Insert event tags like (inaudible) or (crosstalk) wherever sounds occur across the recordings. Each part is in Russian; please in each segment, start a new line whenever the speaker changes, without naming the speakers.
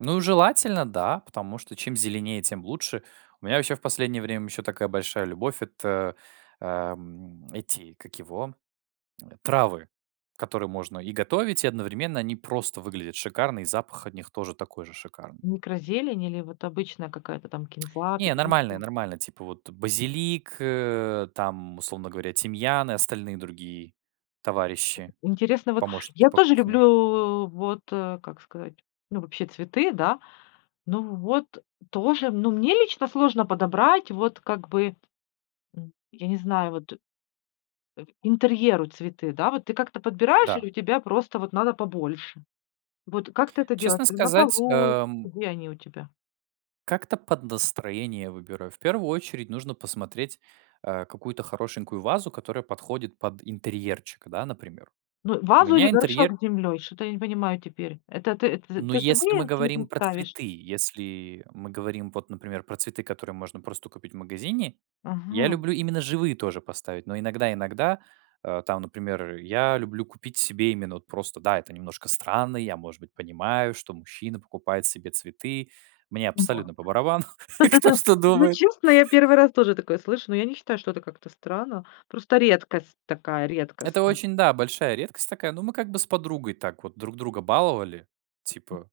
Ну, желательно, да, потому что чем зеленее, тем лучше. У меня вообще в последнее время еще такая большая любовь- это, ам, эти, как его, а, травы, которые можно и готовить, и одновременно они просто выглядят шикарно, и запах от них тоже такой же шикарный.
Микрозелень или вот обычная какая-то там
(clicks tongue)
кинза,
Не,
петрушка?
нормальные нормальные. Типа, вот базилик, э, там, условно говоря, тимьян и остальные другие товарищи.
Интересно вот.
Помощники
Я
по
тоже
кухне.
люблю, вот, э, как сказать, ну, вообще цветы, да. Ну вот тоже. Ну, мне лично сложно подобрать, вот как бы, м я не знаю вот, э, интерьеру цветы, да. Вот ты как-то подбираешь или
Да.
у тебя просто вот надо побольше? Вот как ты это делаешь?
Честно
Ты на
сказать,
полу,
ам
где они у тебя?
Как-то под настроение выбираю. В первую очередь нужно посмотреть, а, какую-то хорошенькую вазу, которая подходит под интерьерчик, да, например.
Ну,
У
вазу или
меня
горшок
интерьерө
с землей? Что-то я не понимаю теперь. Это ты это з
Ну,
ты
если мы
живые цветы
говорим про
ставишь?
цветы, если мы говорим вот, например, про цветы, которые можно просто купить в магазине, я
Ага.
люблю именно живые тоже поставить, но иногда иногда, а там, например, я люблю купить себе именно вот просто, да, это немножко странно. Я, может быть, понимаю, что мужчина покупает себе цветы. Мне
И вот.
абсолютно по барабану, кто
(chuckles)
что
Ну,
думает.
честно, я 1
(chuckles)
раз тоже такое слышу, ну, я не считаю, это как-то странно. Просто редкость такая,
Это
редкостная.
очень, да, большая редкость такая. Но мы как бы с подругой так вот друг друга баловали.
Мгм.
Типа.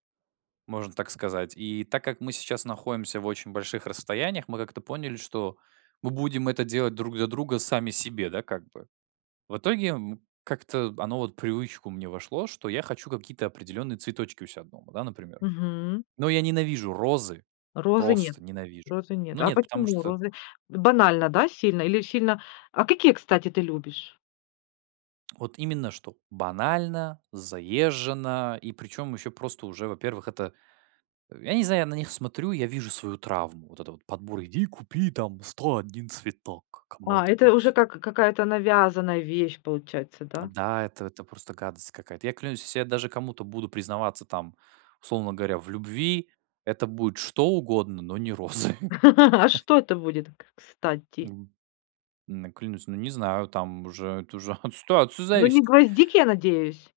Можно так сказать. И так как мы сейчас находимся в очень больших расстояниях, мы как-то поняли, что мы будем это делать друг для друга сами себе, да, как бы. В итоге, м, как-то оно вот в привычку мне вошло, что я хочу какие-то определённые цветочки у себя дома, да, например.
Мгм.
Но я ненавижу розы.
Розы нет
Просто ненавижу.
розы нет.
Ну
А
нет, потому
почему
что
розы? Банально, да, сильно? Или сильно? А какие, кстати, ты любишь?
Вот именно, что банально, заезжено, и притом еще просто уже, во-первых, это, я не знаю, на них смотрю, я вижу свою травму. Вот это вот подбор: "Иди купи там 101 цветок
А, это уже
кому-нибудь".
как какая-то навязанная вещь получается, да?
Да, это это просто гадость какая-то. Я клянусь, если я даже кому-то буду признаваться там, условно говоря, в любви, это будет что угодно, но не розы.
(laughs) А
(chuckles)
что это будет к кстати?
М н клянусь, ну, не знаю, там уже это уже от ситуации
Ну, не
зависит.
гвоздики, я надеюсь?